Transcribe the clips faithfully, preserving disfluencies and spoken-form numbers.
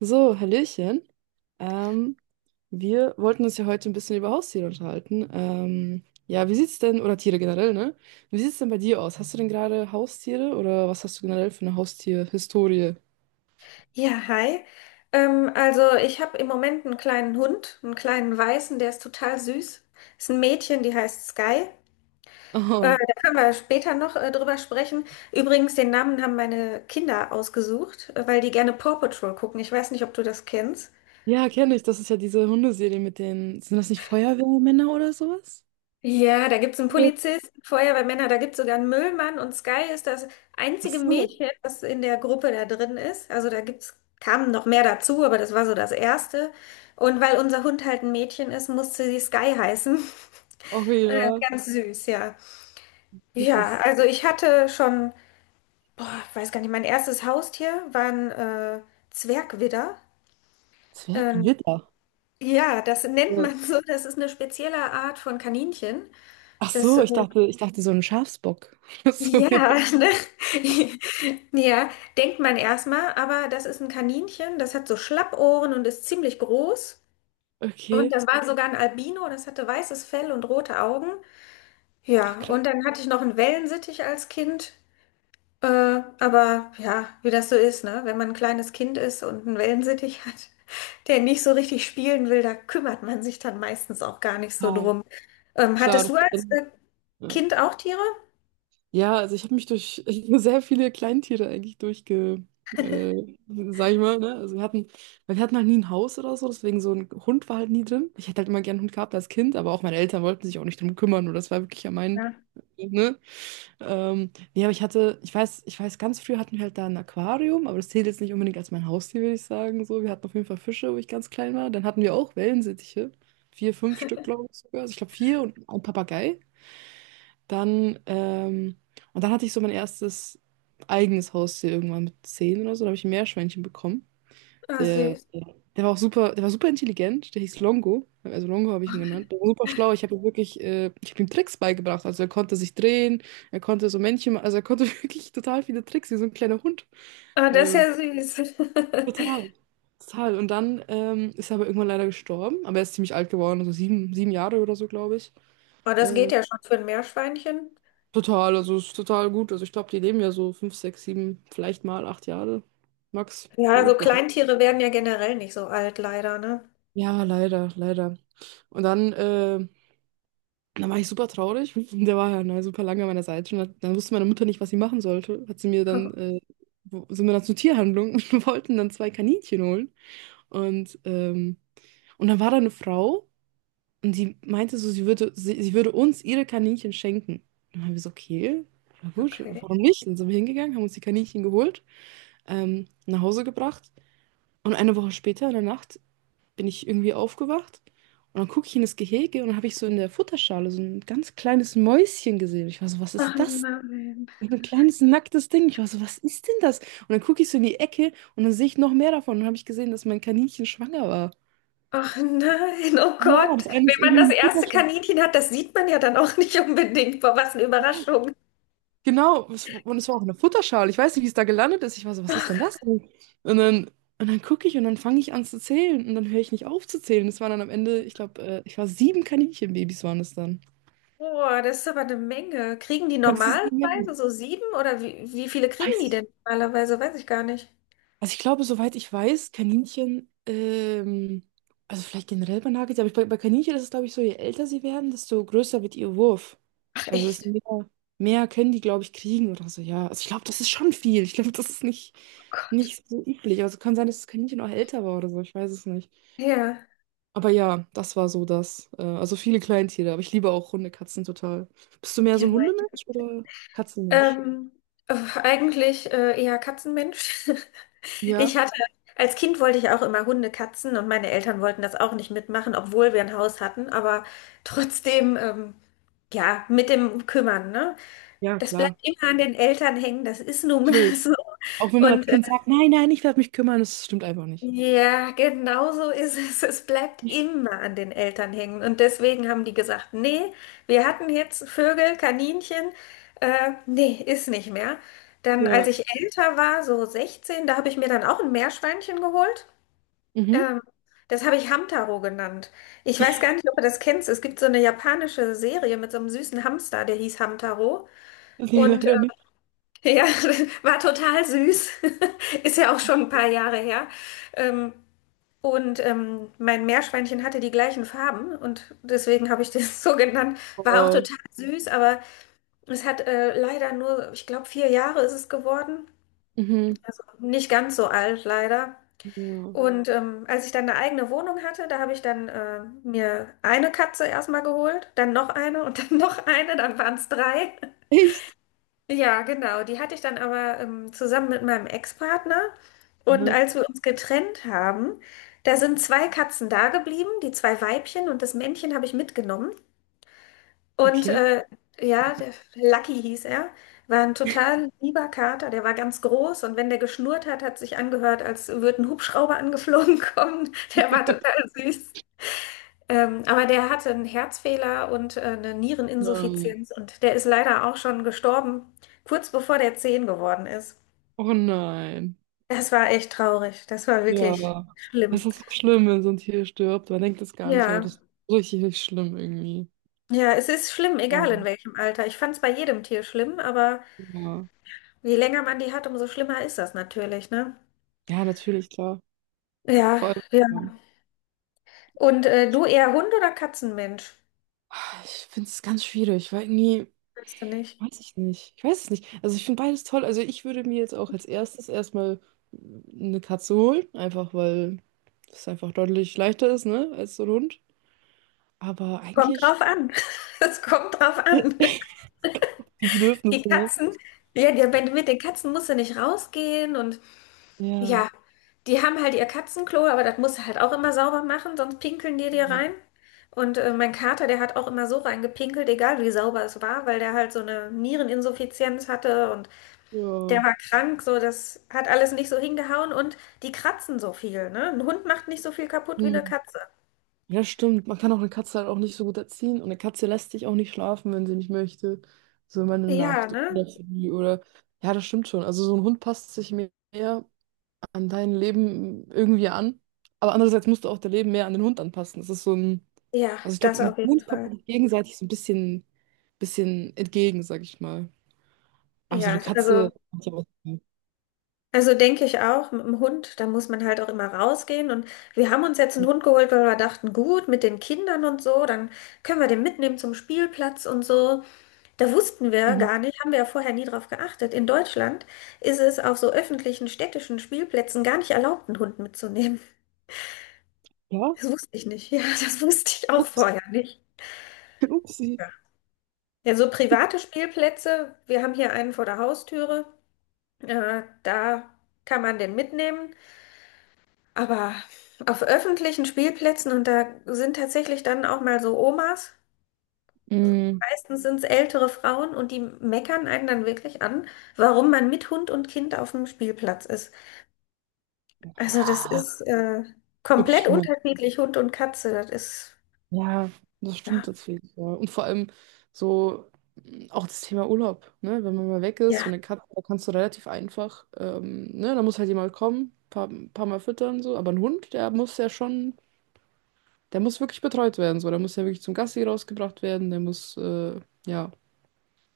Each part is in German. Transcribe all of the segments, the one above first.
So, Hallöchen. Ähm, Wir wollten uns ja heute ein bisschen über Haustiere unterhalten. Ähm, ja, wie sieht's denn, oder Tiere generell, ne? Wie sieht's denn bei dir aus? Hast du denn gerade Haustiere oder was hast du generell für eine Haustierhistorie? Ja, hi. Ähm, also ich habe im Moment einen kleinen Hund, einen kleinen Weißen, der ist total süß. Ist ein Mädchen, die heißt Sky. Äh, Oh, Da können wir später noch äh, drüber sprechen. Übrigens, den Namen haben meine Kinder ausgesucht, äh, weil die gerne Paw Patrol gucken. Ich weiß nicht, ob du das kennst. ja, kenne ich. Das ist ja diese Hundeserie mit den, sind das nicht Feuerwehrmänner oder sowas? Ja, da gibt's einen Ja. Polizisten, Feuerwehrmänner, da gibt's sogar einen Müllmann, und Sky ist das Ach einzige so. Mädchen, das in der Gruppe da drin ist. Also da gibt's, kamen noch mehr dazu, aber das war so das Erste. Und weil unser Hund halt ein Mädchen ist, musste sie Sky heißen. Oh Äh, ja, Ganz süß, ja. Ja, richtig. also ich hatte schon, boah, ich weiß gar nicht, mein erstes Haustier war ein äh, Zwergwidder. Ähm, Zwergwitter. ja, das nennt So. man so, das ist eine spezielle Art von Kaninchen. Ach Das so, äh, ich dachte, ich dachte so ein Schafsbock. Ach so, ja. Ja, ne? Ja, denkt man erstmal, aber das ist ein Kaninchen, das hat so Schlappohren und ist ziemlich groß. Und Okay. das war sogar ein Albino, das hatte weißes Fell und rote Augen. Ach Ja, krass. und dann hatte ich noch einen Wellensittich als Kind. Äh, aber ja, wie das so ist, ne? Wenn man ein kleines Kind ist und einen Wellensittich hat, der nicht so richtig spielen will, da kümmert man sich dann meistens auch gar nicht Ja, so drum. Ähm, klar. Hattest du Das, als äh, ja. Kind auch Tiere? Ja, also ich habe mich durch sehr viele Kleintiere eigentlich durchge, äh, sag ich mal, ne? Also wir hatten, weil wir hatten halt nie ein Haus oder so, deswegen so ein Hund war halt nie drin. Ich hätte halt immer gern einen Hund gehabt als Kind, aber auch meine Eltern wollten sich auch nicht drum kümmern und das war wirklich ja mein, Ja. ne? Ähm, nee, aber ich hatte, ich weiß, ich weiß, ganz früh hatten wir halt da ein Aquarium, aber das zählt jetzt nicht unbedingt als mein Haustier, würde ich sagen. So, wir hatten auf jeden Fall Fische, wo ich ganz klein war. Dann hatten wir auch Wellensittiche. Vier, fünf Stück, glaube ich sogar. Also ich glaube vier und ein Papagei. Dann, ähm, und dann hatte ich so mein erstes eigenes Haustier irgendwann mit zehn oder so. Da habe ich ein Meerschweinchen bekommen. Ah, Der, süß. der war auch super, der war super intelligent. Der hieß Longo. Also Longo habe ich ihn genannt. Der war super schlau. Ich habe ihm wirklich, äh, ich habe ihm Tricks beigebracht. Also er konnte sich drehen, er konnte so Männchen, ma- also er konnte wirklich total viele Tricks, wie so ein kleiner Hund. Ah, das ist Ähm, ja süß. Total. Total. Und dann ähm, ist er aber irgendwann leider gestorben. Aber er ist ziemlich alt geworden, also sieben, sieben Jahre oder so, glaube ich. Aber das geht Ähm, ja schon für ein Meerschweinchen. Total, also ist total gut. Also ich glaube, die leben ja so fünf, sechs, sieben, vielleicht mal acht Jahre. Max, Ja, so so glaube ich. Kleintiere werden ja generell nicht so alt, leider, ne? Ja, leider, leider. Und dann, äh, dann war ich super traurig. Der war ja ne, super lange an meiner Seite. Und hat, dann wusste meine Mutter nicht, was sie machen sollte. Hat sie mir Oh, dann, äh, wo- sind wir dann zur Tierhandlung und wir wollten dann zwei Kaninchen holen. Und, ähm, und dann war da eine Frau und die meinte so, sie würde, sie, sie würde uns ihre Kaninchen schenken. Und dann haben wir so, okay, na gut, okay. warum nicht? Dann sind wir hingegangen, haben uns die Kaninchen geholt. Ähm, nach Hause gebracht. Und eine Woche später in der Nacht bin ich irgendwie aufgewacht und dann gucke ich in das Gehege und dann habe ich so in der Futterschale so ein ganz kleines Mäuschen gesehen. Ich war so, was Ach ist das? nein. Und ein kleines nacktes Ding. Ich war so, was ist denn das? Und dann gucke ich so in die Ecke und dann sehe ich noch mehr davon. Und dann habe ich gesehen, dass mein Kaninchen schwanger war. Ach nein, oh Ja, Gott. das eine Wenn ist man irgendwie in das die erste Futterschale. Kaninchen hat, das sieht man ja dann auch nicht unbedingt. Boah, was eine Überraschung. Genau, es- und es war auch eine Futterschale. Ich weiß nicht, wie es da gelandet ist. Ich war so, was ist denn das denn? Und dann, und dann gucke ich und dann fange ich an zu zählen und dann höre ich nicht auf zu zählen. Es waren dann am Ende, ich glaube, äh, ich war sieben Kaninchenbabys waren es dann. Boah, das ist aber eine Menge. Kriegen die Das ist eine Menge. normalerweise so sieben, oder wie, wie viele kriegen Weiß die ich denn normalerweise? Weiß ich gar nicht. Also ich glaube, soweit ich weiß, Kaninchen, ähm, also vielleicht generell bei Nagetieren, aber ich, bei, bei Kaninchen ist es, glaube ich, so, je älter sie werden, desto größer wird ihr Wurf. Ach Also es ist echt? mehr, mehr können die, glaube ich, kriegen oder so, ja. Also ich glaube, das ist schon viel. Ich glaube, das ist nicht, Oh Gott. nicht so üblich. Also kann sein, dass das Kaninchen auch älter war oder so, ich weiß es nicht. Ja. Aber ja, das war so das. Äh, also viele Kleintiere, aber ich liebe auch Hunde, Katzen total. Bist du mehr Ja, so ein Hundemensch oder Katzenmensch? Ähm, äh, eigentlich äh, eher Katzenmensch. Ich Ja. hatte, als Kind wollte ich auch immer Hunde, Katzen, und meine Eltern wollten das auch nicht mitmachen, obwohl wir ein Haus hatten, aber trotzdem, ähm, ja, mit dem Kümmern, ne? Ja, Das bleibt klar. immer an den Eltern hängen, das ist nun mal Natürlich. so. Auch wenn man als Und Kind sagt, nein, nein, ich werde mich kümmern, das stimmt einfach nicht. ja, genau so ist es. Es bleibt immer an den Eltern hängen. Und deswegen haben die gesagt, nee, wir hatten jetzt Vögel, Kaninchen, äh, nee, ist nicht mehr. Dann, als Ja, ich älter war, so sechzehn, da habe ich mir dann auch ein Meerschweinchen geholt. Mhm. Ähm, das habe ich Hamtaro genannt. Ich weiß gar nicht, ob du das kennst. Es gibt so eine japanische Serie mit so einem süßen Hamster, der hieß Hamtaro. Nee, Und äh, leider nicht. ja, war total süß. Ist ja auch schon ein paar Jahre her. Ähm, und ähm, mein Meerschweinchen hatte die gleichen Farben und deswegen habe ich das so genannt. War auch Oh, total süß, aber es hat äh, leider nur, ich glaube, vier Jahre ist es geworden. Mhm, Also nicht ganz so alt, leider. ja. Und ähm, als ich dann eine eigene Wohnung hatte, da habe ich dann äh, mir eine Katze erstmal geholt, dann noch eine, und dann noch eine, dann waren es drei. Echt? Ja, genau. Die hatte ich dann aber ähm, zusammen mit meinem Ex-Partner. Und Mhm. als wir uns getrennt haben, da sind zwei Katzen da geblieben, die zwei Weibchen, und das Männchen habe ich mitgenommen. Und Okay. äh, ja, der Lucky hieß er, war ein total lieber Kater, der war ganz groß, und wenn der geschnurrt hat, hat sich angehört, als würde ein Hubschrauber angeflogen kommen. Der war total süß. Ähm, aber der hatte einen Herzfehler und äh, eine Nein. Niereninsuffizienz, und der ist leider auch schon gestorben, kurz bevor der zehn geworden ist. Oh nein. Das war echt traurig. Das war wirklich Ja. schlimm. Das ist so schlimm, wenn so ein Tier stirbt. Man denkt das gar nicht, aber Ja, das ist richtig, richtig schlimm irgendwie. ja, es ist schlimm, egal in Ja. welchem Alter. Ich fand es bei jedem Tier schlimm, aber Ja. je länger man die hat, umso schlimmer ist das natürlich, ne? Ja, natürlich, klar. Ja, Vor allem, ja. ja. Und äh, du eher Hund oder Katzenmensch? Ich finde es ganz schwierig, weil irgendwie. Weißt du nicht. Weiß ich nicht. Ich weiß es nicht. Also ich finde beides toll. Also ich würde mir jetzt auch als erstes erstmal eine Katze holen, einfach weil es einfach deutlich leichter ist, ne, als so ein Hund. Aber Kommt eigentlich drauf an. Es kommt drauf an. die Die Bedürfnisse, ne? Katzen, ja, die, wenn mit den Katzen musst du nicht rausgehen, und ja, Ja. die haben halt ihr Katzenklo, aber das musst du halt auch immer sauber machen, sonst pinkeln die dir Ja. rein. Und äh, mein Kater, der hat auch immer so reingepinkelt, egal wie sauber es war, weil der halt so eine Niereninsuffizienz hatte, und Ja, der war krank, so das hat alles nicht so hingehauen, und die kratzen so viel, ne? Ein Hund macht nicht so viel kaputt wie eine hm. Katze. Ja, stimmt. Man kann auch eine Katze halt auch nicht so gut erziehen. Und eine Katze lässt sich auch nicht schlafen, wenn sie nicht möchte. So immer eine Ja, Nacht ne? oder für die oder. Ja, das stimmt schon. Also so ein Hund passt sich mehr an dein Leben irgendwie an. Aber andererseits musst du auch dein Leben mehr an den Hund anpassen. Das ist so ein, Ja, also ich glaube, das mit auf jeden Hund kommt Fall. man sich gegenseitig so ein bisschen, bisschen entgegen, sag ich mal. Aber so Ja, eine also. Katze macht ja auch Sinn. Also denke ich auch, mit dem Hund, da muss man halt auch immer rausgehen. Und wir haben uns jetzt einen Hund geholt, weil wir dachten, gut, mit den Kindern und so, dann können wir den mitnehmen zum Spielplatz und so. Da wussten wir Mhm. gar nicht, haben wir ja vorher nie drauf geachtet. In Deutschland ist es auf so öffentlichen städtischen Spielplätzen gar nicht erlaubt, einen Hund mitzunehmen. Ja, Das wusste ich nicht. Ja, das wusste ich auch ups, vorher nicht. upsi. Ja, ja, so private Spielplätze, wir haben hier einen vor der Haustüre, äh, da kann man den mitnehmen. Aber auf öffentlichen Spielplätzen, und da sind tatsächlich dann auch mal so Omas, Mm, meistens sind es ältere Frauen, und die meckern einen dann wirklich an, warum man mit Hund und Kind auf dem Spielplatz ist. Also das ja, ist äh, wirklich komplett schlimm. unterschiedlich, Hund und Katze. Das ist, Ja, das stimmt ja, tatsächlich. Ja. Und vor allem so mh, auch das Thema Urlaub, ne? Wenn man mal weg ist, so ja, eine Katze, da kannst du relativ einfach, ähm, ne? Da muss halt jemand kommen, paar, paar Mal füttern, so. Aber ein Hund, der muss ja schon, der muss wirklich betreut werden, so. Der muss ja wirklich zum Gassi rausgebracht werden, der muss, äh, ja.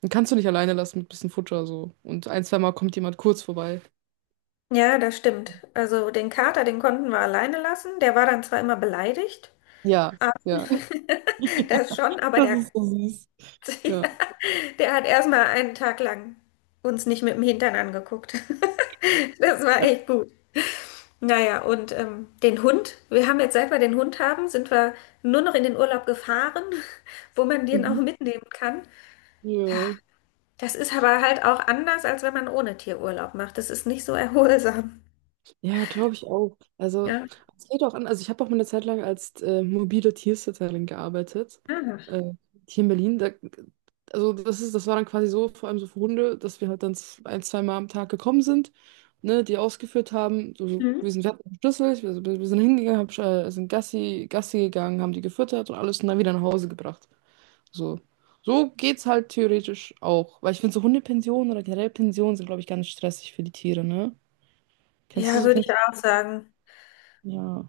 Den kannst du nicht alleine lassen mit bisschen Futter, so. Und ein, zwei Mal kommt jemand kurz vorbei. ja, das stimmt. Also den Kater, den konnten wir alleine lassen. Der war dann zwar immer beleidigt, Ja, ja. das schon, aber Das der ist, ja. der hat erstmal einen Tag lang uns nicht mit dem Hintern angeguckt. Das war echt gut. Naja, und ähm, den Hund, wir haben jetzt, seit wir den Hund haben, sind wir nur noch in den Urlaub gefahren, wo man den auch Mhm. mitnehmen kann. Ja, Ja. das ist aber halt auch anders, als wenn man ohne Tier Urlaub macht. Das ist nicht so erholsam. Ja, glaube ich auch. Also, Ja, es geht auch an. Also, ich habe auch mal eine Zeit lang als äh, mobile Tiersitterin gearbeitet. ah. Äh, Hier in Berlin. Da, also, das ist, das war dann quasi so, vor allem so für Hunde, dass wir halt dann z- ein, zwei Mal am Tag gekommen sind, ne, die ausgeführt haben. So, so Mhm. gewesen, wir hatten einen Schlüssel, wir, wir wir sind hingegangen, hab, äh, sind Gassi, Gassi gegangen, haben die gefüttert und alles und dann wieder nach Hause gebracht. So. So geht's halt theoretisch auch. Weil ich finde, so Hundepensionen oder generell Pensionen sind, glaube ich, ganz stressig für die Tiere, ne? Kennst Ja, du, würde ich kennst auch sagen. du? Ja.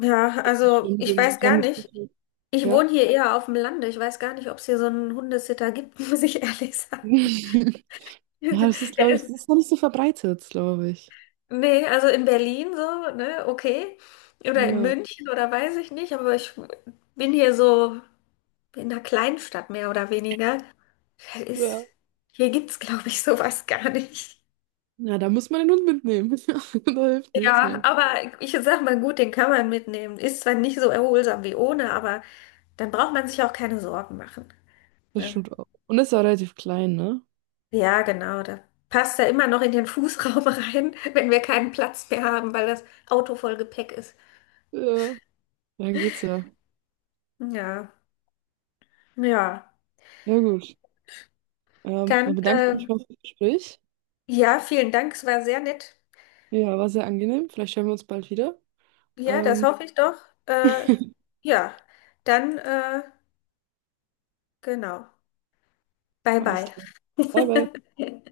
Ja, Das also stimmt, so ich ein weiß gar fremdes nicht. Gefühl. Ich Ja. wohne hier eher auf dem Lande. Ich weiß gar nicht, ob es hier so einen Hundesitter gibt, muss ich ehrlich sagen. Ja, das ist, Der glaube ich, das ist, ist noch nicht so verbreitet, glaube ich. nee, also in Berlin so, ne, okay. Oder in Ja. München oder weiß ich nicht, aber ich bin hier so in einer Kleinstadt mehr oder weniger. Da ist, Ja. hier gibt's, glaube ich, sowas gar nicht. Ja, da muss man den Hund mitnehmen. Da hilft nichts Ja, mehr. aber ich sag mal gut, den kann man mitnehmen. Ist zwar nicht so erholsam wie ohne, aber dann braucht man sich auch keine Sorgen machen. Das Ne? stimmt auch. Und ist ja auch relativ klein, ne? Ja, genau. Da passt er immer noch in den Fußraum rein, wenn wir keinen Platz mehr haben, weil das Auto voll Gepäck ist. Ja. Dann geht's ja. Ja, ja. Ja, gut. Ähm, Dann, Dann bedanke ich äh, mich mal fürs Gespräch. ja, vielen Dank. Es war sehr nett. Ja, war sehr angenehm. Vielleicht hören wir uns bald wieder. Ja, das Ähm, hoffe ich doch. Äh, ja, dann, äh, genau. Bye, Alles bye. klar. Bye, bye.